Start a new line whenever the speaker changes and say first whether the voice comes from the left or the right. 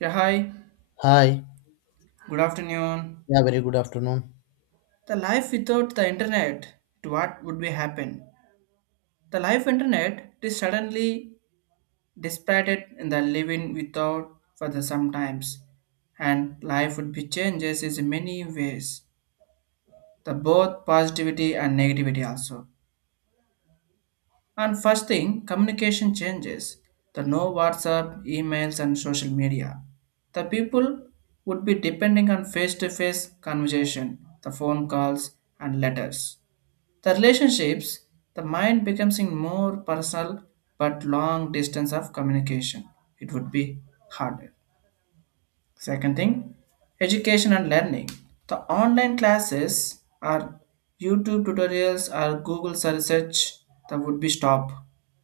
right: Yeah, hi.
left: Hi.
right: Good afternoon.
left: Yeah, very good afternoon.
right: The life without the internet, it what would be happen? The life internet it is suddenly dissipated in the living without for the sometimes, and life would be changes in many ways. The both positivity and negativity also. And first thing, communication changes. The no WhatsApp, emails, and social media. The people would be depending on face-to-face conversation, the phone calls and letters. The relationships, the mind becomes in more personal but long distance of communication. It would be harder. Second thing, education and learning. The online classes or YouTube tutorials or Google search that would be stop.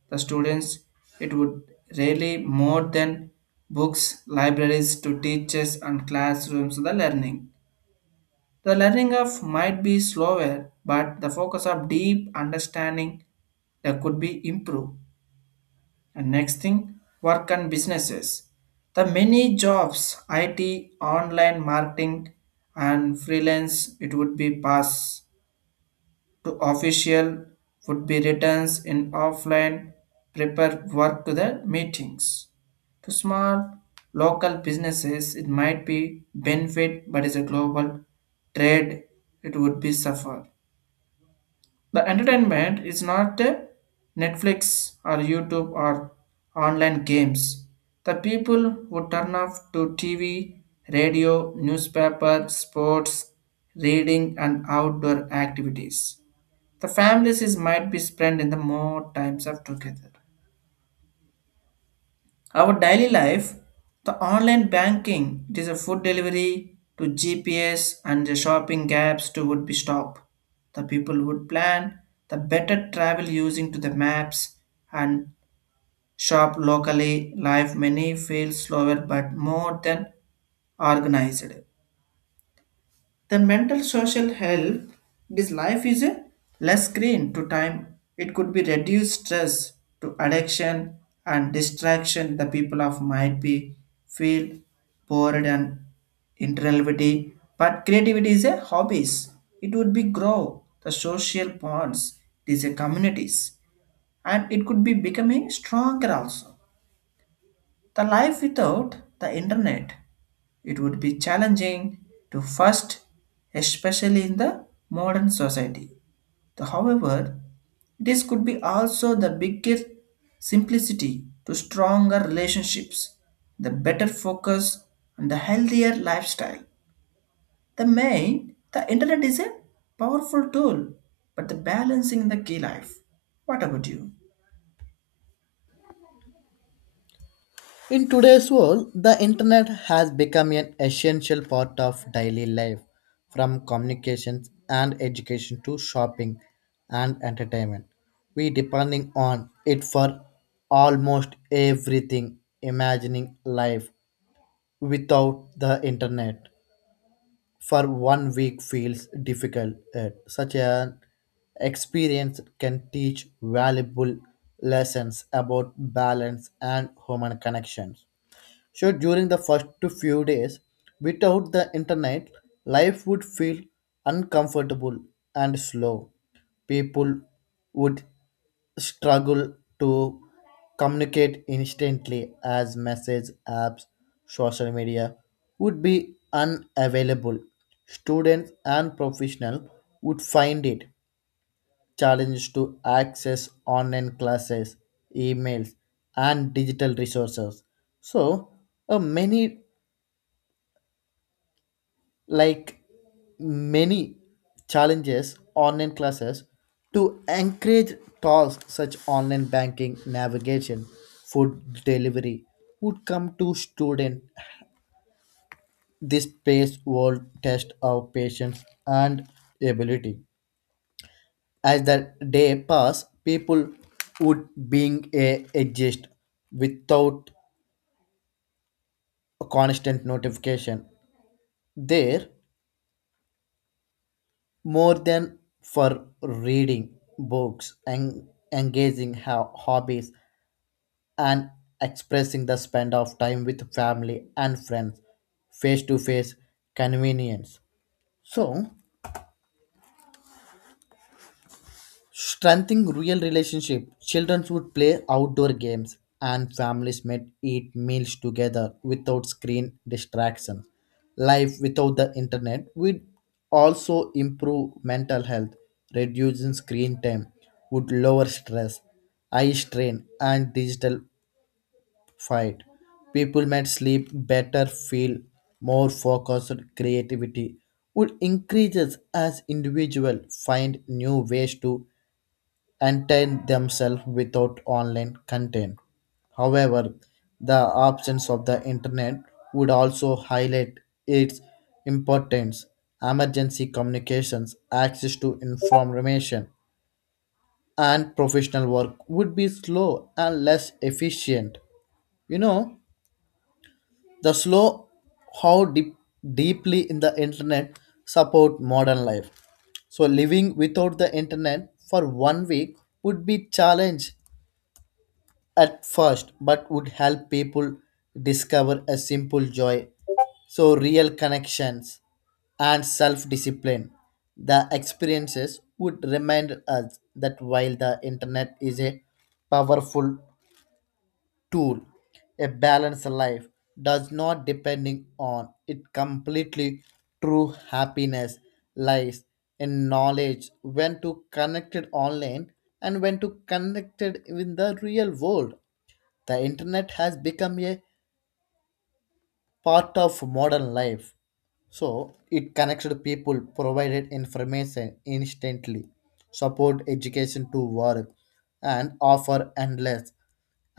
right: The students it would really more than books, libraries to teachers and classrooms the learning of might be slower, but the focus of deep understanding that could be improved. And next thing, work and businesses. The many jobs, IT, online marketing, and freelance, it would be pass to official would be returns in offline prepare work to the meetings. To small local businesses, it might be benefit, but is a global trade, it would be suffer. The entertainment is not Netflix or YouTube or online games. The people would turn off to TV, radio, newspaper, sports, reading, and outdoor activities. The families is might be spent in the more times of together. Our daily life, the online banking, it is a food delivery to GPS and the shopping gaps to would be stop. The people would plan the better travel using to the maps and shop locally. Life many feel slower but more than organized. The mental social health this life is a less screen to time. It could be reduced stress to addiction and distraction. The people of might be feel bored and intellectuality, but creativity is a hobbies. It would be grow the social bonds. It is a communities and it could be becoming stronger also. The life without the internet it would be challenging to first, especially in the modern society. However, this could be also the bigger simplicity to stronger relationships, the better focus, and the healthier lifestyle. The main, the internet is a powerful tool, but the balancing the key life. What about you?
left: In today's world, the internet has become an essential part of daily life, from communications and education to shopping and entertainment. We depending on it for almost everything, imagining life without the internet for 1 week feels difficult. Such an experience can teach valuable lessons about balance and human connections. So during the first few days, without the internet, life would feel uncomfortable and slow. People would struggle to communicate instantly as message apps, social media would be unavailable. Students and professionals would find it challenges to access online classes, emails, and digital resources. So, uh, many like many challenges online classes to encourage tasks such online banking, navigation, food delivery would come to student. This space will test our patience and ability. As the day passed, people would being a exist without a constant notification. There, more than for reading books and engaging hobbies and expressing the spend of time with family and friends, face to face convenience. So strengthening real relationship, children would play outdoor games and families might eat meals together without screen distraction. Life without the internet would also improve mental health. Reducing screen time would lower stress, eye strain, and digital fight. People might sleep better, feel more focused, creativity would increases as individuals find new ways to entertain themselves without online content. However, the absence of the internet would also highlight its importance. Emergency communications, access to information, and professional work would be slow and less efficient. You know, the slow how deeply in the internet support modern life. So living without the internet for 1 week would be challenge at first, but would help people discover a simple joy. So, real connections and self discipline. The experiences would remind us that while the internet is a powerful tool, a balanced life does not depending on it completely true happiness lies in knowledge when to connect it online and when to connect it in the real world the internet has become a part of modern life. So it connected people, provided information instantly, support education to work, and offer endless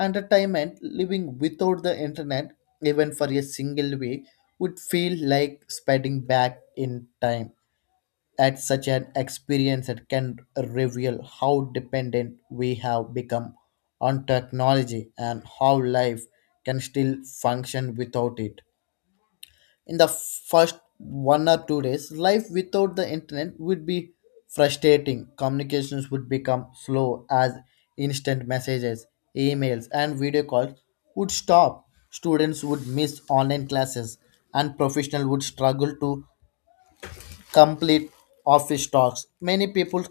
left: entertainment. Living without the internet, even for a single week, would feel like speeding back in time at such an experience that can reveal how dependent we have become on technology and how life can still function without it. In the first 1 or 2 days, life without the internet would be frustrating. Communications would become slow as instant messages, emails, and video calls would stop. Students would miss online classes, and professionals would struggle to complete office talks. Many people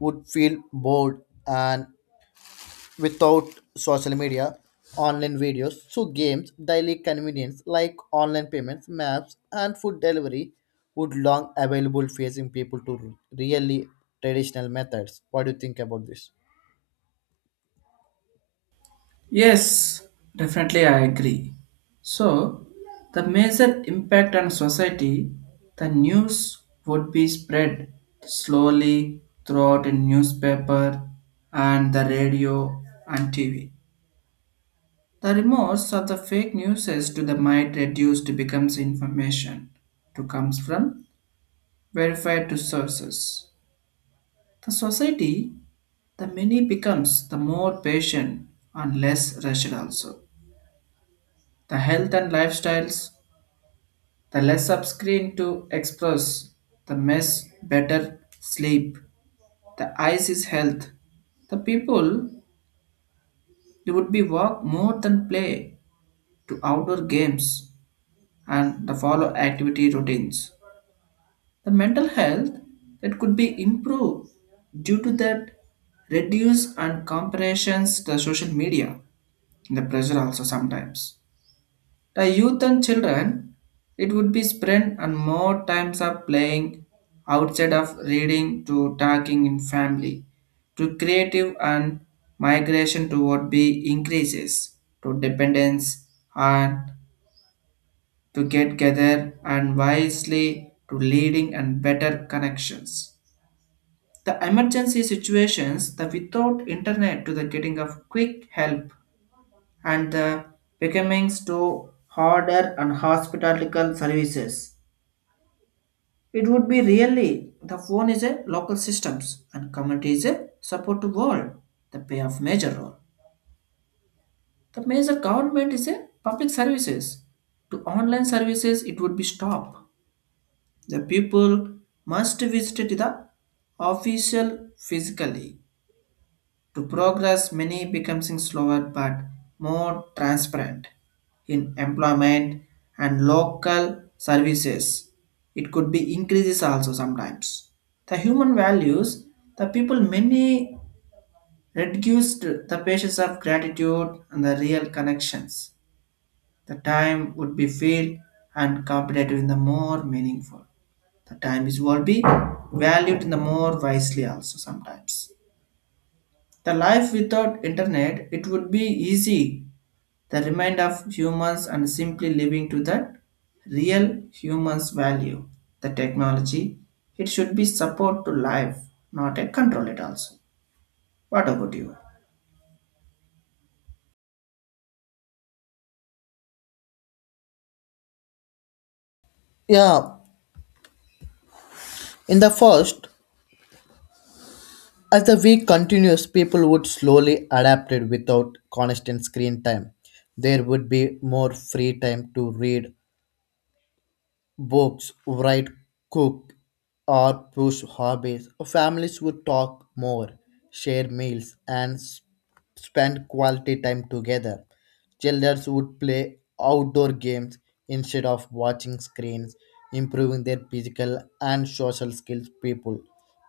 left: would feel bored and without social media, online videos, so games, daily convenience like online payments, maps, and food delivery would long available facing people to really traditional methods. What do you think about this?
right: Yes, definitely I agree. So, the major impact on society, the news would be spread slowly throughout a newspaper and the radio and TV. The remorse of the fake news as to the might reduced becomes information to comes from verified to sources. The society, the many becomes the more patient and less rushed also. The health and lifestyles. The less of screen to express, the mess better sleep. The eyes is health. The people they would be walk more than play to outdoor games and the follow activity routines. The mental health that could be improved due to that reduce and comparisons the social media the pressure also sometimes. The youth and children, it would be spent on more times of playing outside of reading to talking in family to creative and migration toward be increases to dependence and to get together and wisely to leading and better connections. The emergency situations, the without internet to the getting of quick help and the becoming to harder and hospitalical services. It would be really the phone is a local systems and community is a support to world. The pay of major role. The major government is a public services. To online services it would be stop. The people must visit the official physically. To progress, many becoming slower but more transparent in employment and local services. It could be increases also sometimes. The human values, the people many reduced the patience of gratitude and the real connections. The time would be filled and competitive in the more meaningful. The time is will be valued in the more wisely also sometimes. The life without internet, it would be easy. The remind of humans and simply living to that real humans value. The technology, it should be support to life, not a control it also. What about you?
left: Yeah, in the first, as the week continues, people would slowly adapt it without constant screen time. There would be more free time to read books, write, cook, or push hobbies. Families would talk more, share meals, and spend quality time together. Children would play outdoor games instead of watching screens, improving their physical and social skills. People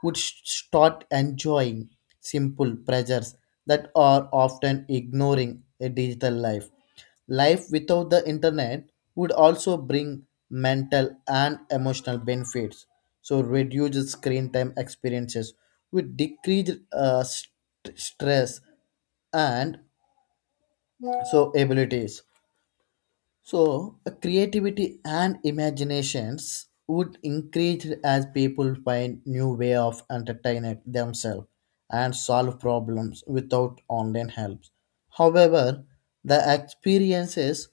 left: would start enjoying simple pleasures that are often ignoring a digital life. Life without the internet would also bring mental and emotional benefits. So, reduced screen time experiences would decrease stress and so abilities. So, creativity and imaginations would increase as people find new way of entertaining themselves and solve problems without online help. However, the experiences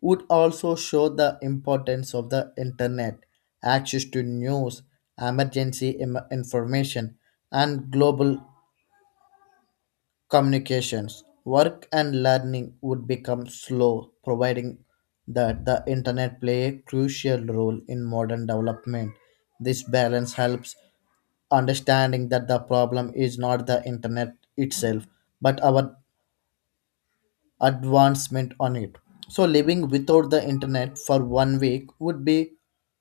left: would also show the importance of the internet, access to news, emergency information, and global communications, work and learning would become slow, providing that the internet play a crucial role in modern development. This balance helps understanding that the problem is not the internet itself, but our advancement on it. So living without the internet for 1 week would be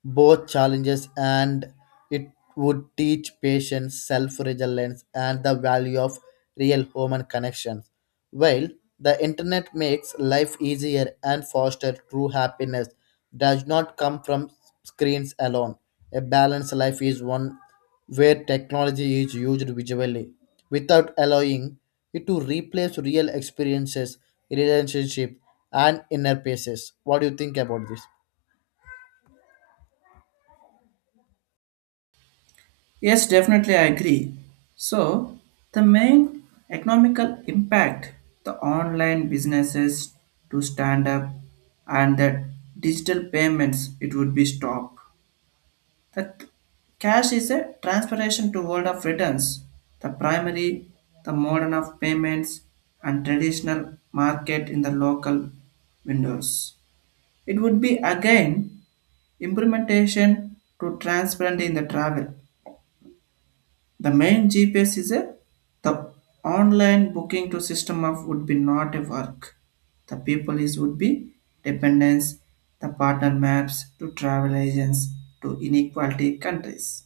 left: both challenges and it would teach patience, self-reliance and the value of real human connections. While the internet makes life easier and foster true happiness does not come from screens alone. A balanced life is one where technology is used visually without allowing it to replace real experiences, relationship, and inner paces. What do you think about this?
right: Yes, definitely I agree. So the main economical impact the online businesses to stand up and the digital payments it would be stopped. The c- Cash is a transportation to world of returns, the primary, the modern of payments, and traditional market in the local windows. It would be again implementation to transparency in the travel. The main GPS is a the online booking to system of would be not a work. The people is would be dependence, the partner maps to travel agents to inequality countries.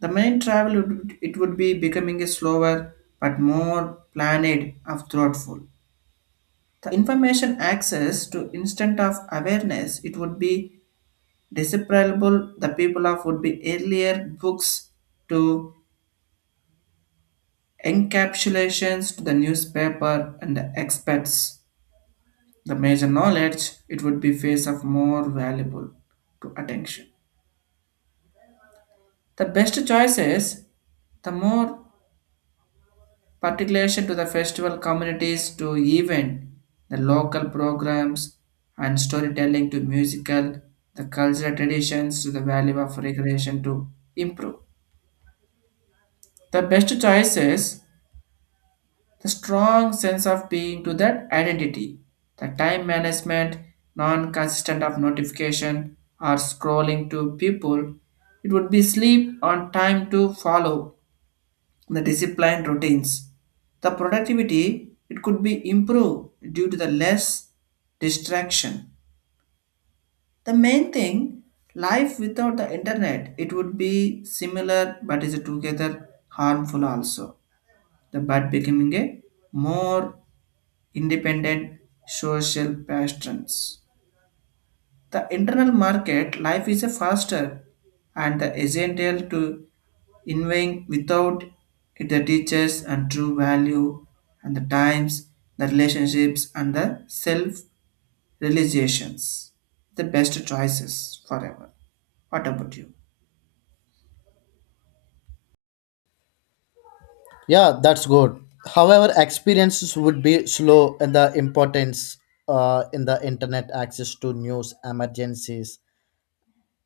right: The main travel it would be becoming a slower but more planned of thoughtful. The information access to instant of awareness it would be desirable the people of would be earlier books to encapsulations to the newspaper and the experts. The major knowledge it would be face of more valuable to attention. The best choices the more particularly to the festival communities to even the local programs and storytelling to musical, the cultural traditions to the value of recreation to improve. The best choices, the strong sense of being to that identity, the time management, non-consistent of notification or scrolling to people, it would be sleep on time to follow the disciplined routines. The productivity it could be improved due to the less distraction. The main thing, life without the internet, it would be similar but is together harmful also. The but becoming a more independent social patterns. The internal market life is a faster and the essential to innovating without it the teaches and true value and the times, the relationships and the self-realizations. The best choices forever. What about you?
left: Yeah, that's good. However, experiences would be slow and the importance in the internet access to news, emergencies,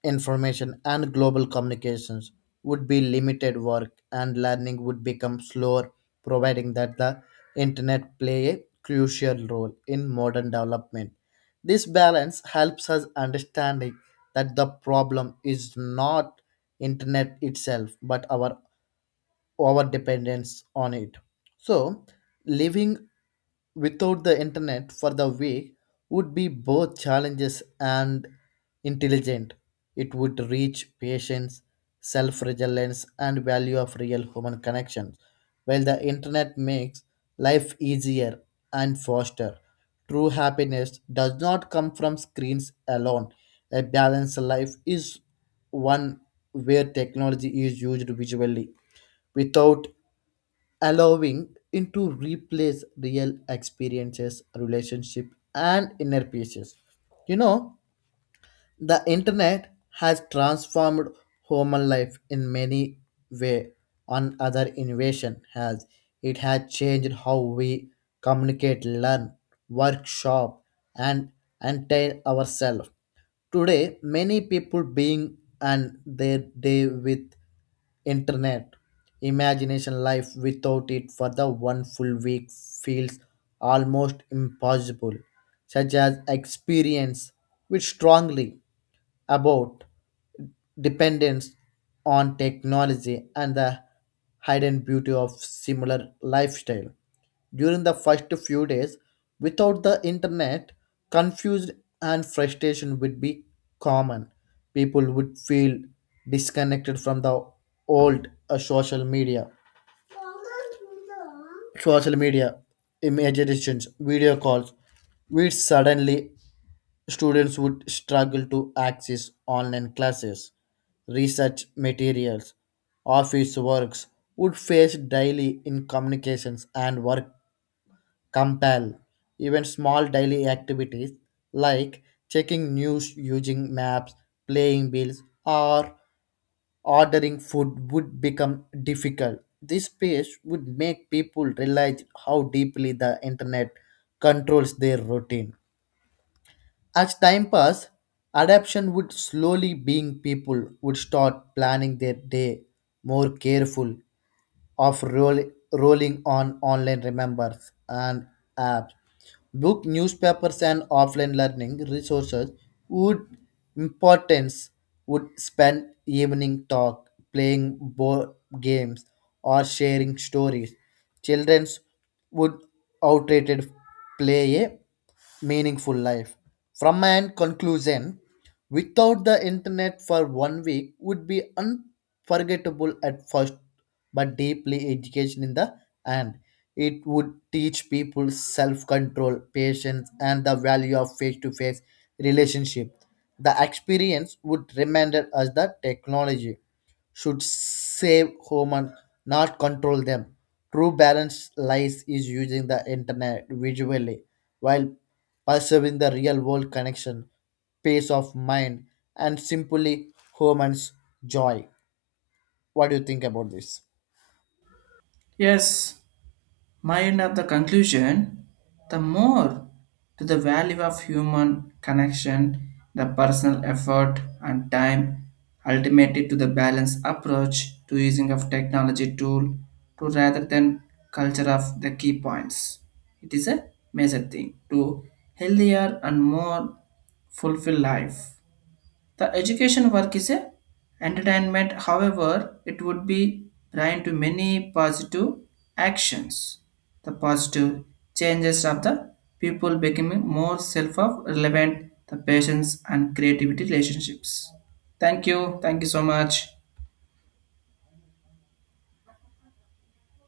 left: information and global communications would be limited work and learning would become slower providing that the internet play a crucial role in modern development this balance helps us understanding that the problem is not internet itself but our dependence on it. So, living without the internet for the week would be both challenges and intelligent. It would reach patience, self reliance, and value of real human connections, while the internet makes life easier and faster. True happiness does not come from screens alone. A balanced life is one where technology is used visually without allowing it to replace real experiences, relationship, and inner pieces, you know, the internet has transformed human life in many ways. On other innovation has it has changed how we communicate, learn, workshop, and entertain ourselves. Today, many people being and their day with internet imagination life without it for the one full week feels almost impossible such as experience which strongly about dependence on technology and the hidden beauty of similar lifestyle. During the first few days, without the internet, confused and frustration would be common. People would feel disconnected from the old social media, imaginations, video calls, which suddenly Students would struggle to access online classes, research materials, office works, would face daily incommunications and work compel. Even small daily activities like checking news using maps, playing bills, or ordering food would become difficult. This phase would make people realize how deeply the internet controls their routine. As time passed, adaptation would slowly being people would start planning their day more careful of rolling on online remembers and apps. Book, newspapers and offline learning resources would importance would spend evening talk, playing board games or sharing stories. Childrens would outdated play a meaningful life. From my end conclusion, without the internet for 1 week would be unforgettable at first, but deeply education in the end. It would teach people self-control, patience, and the value of face-to-face relationship. The experience would remind us that technology should save human, not control them. True balance lies is using the internet visually while preserving the real world connection, peace of mind, and simply human's joy. What do you think about this?
right: Yes, my end of the conclusion, the more to the value of human connection, the personal effort and time, ultimately to the balanced approach to using of technology tool to rather than culture of the key points. It is a major thing to healthier and more fulfilled life. The education work is a entertainment, however, it would be blind to many positive actions. The positive changes of the people becoming more self of relevant, the patience and creativity relationships. Thank you. Thank you so much.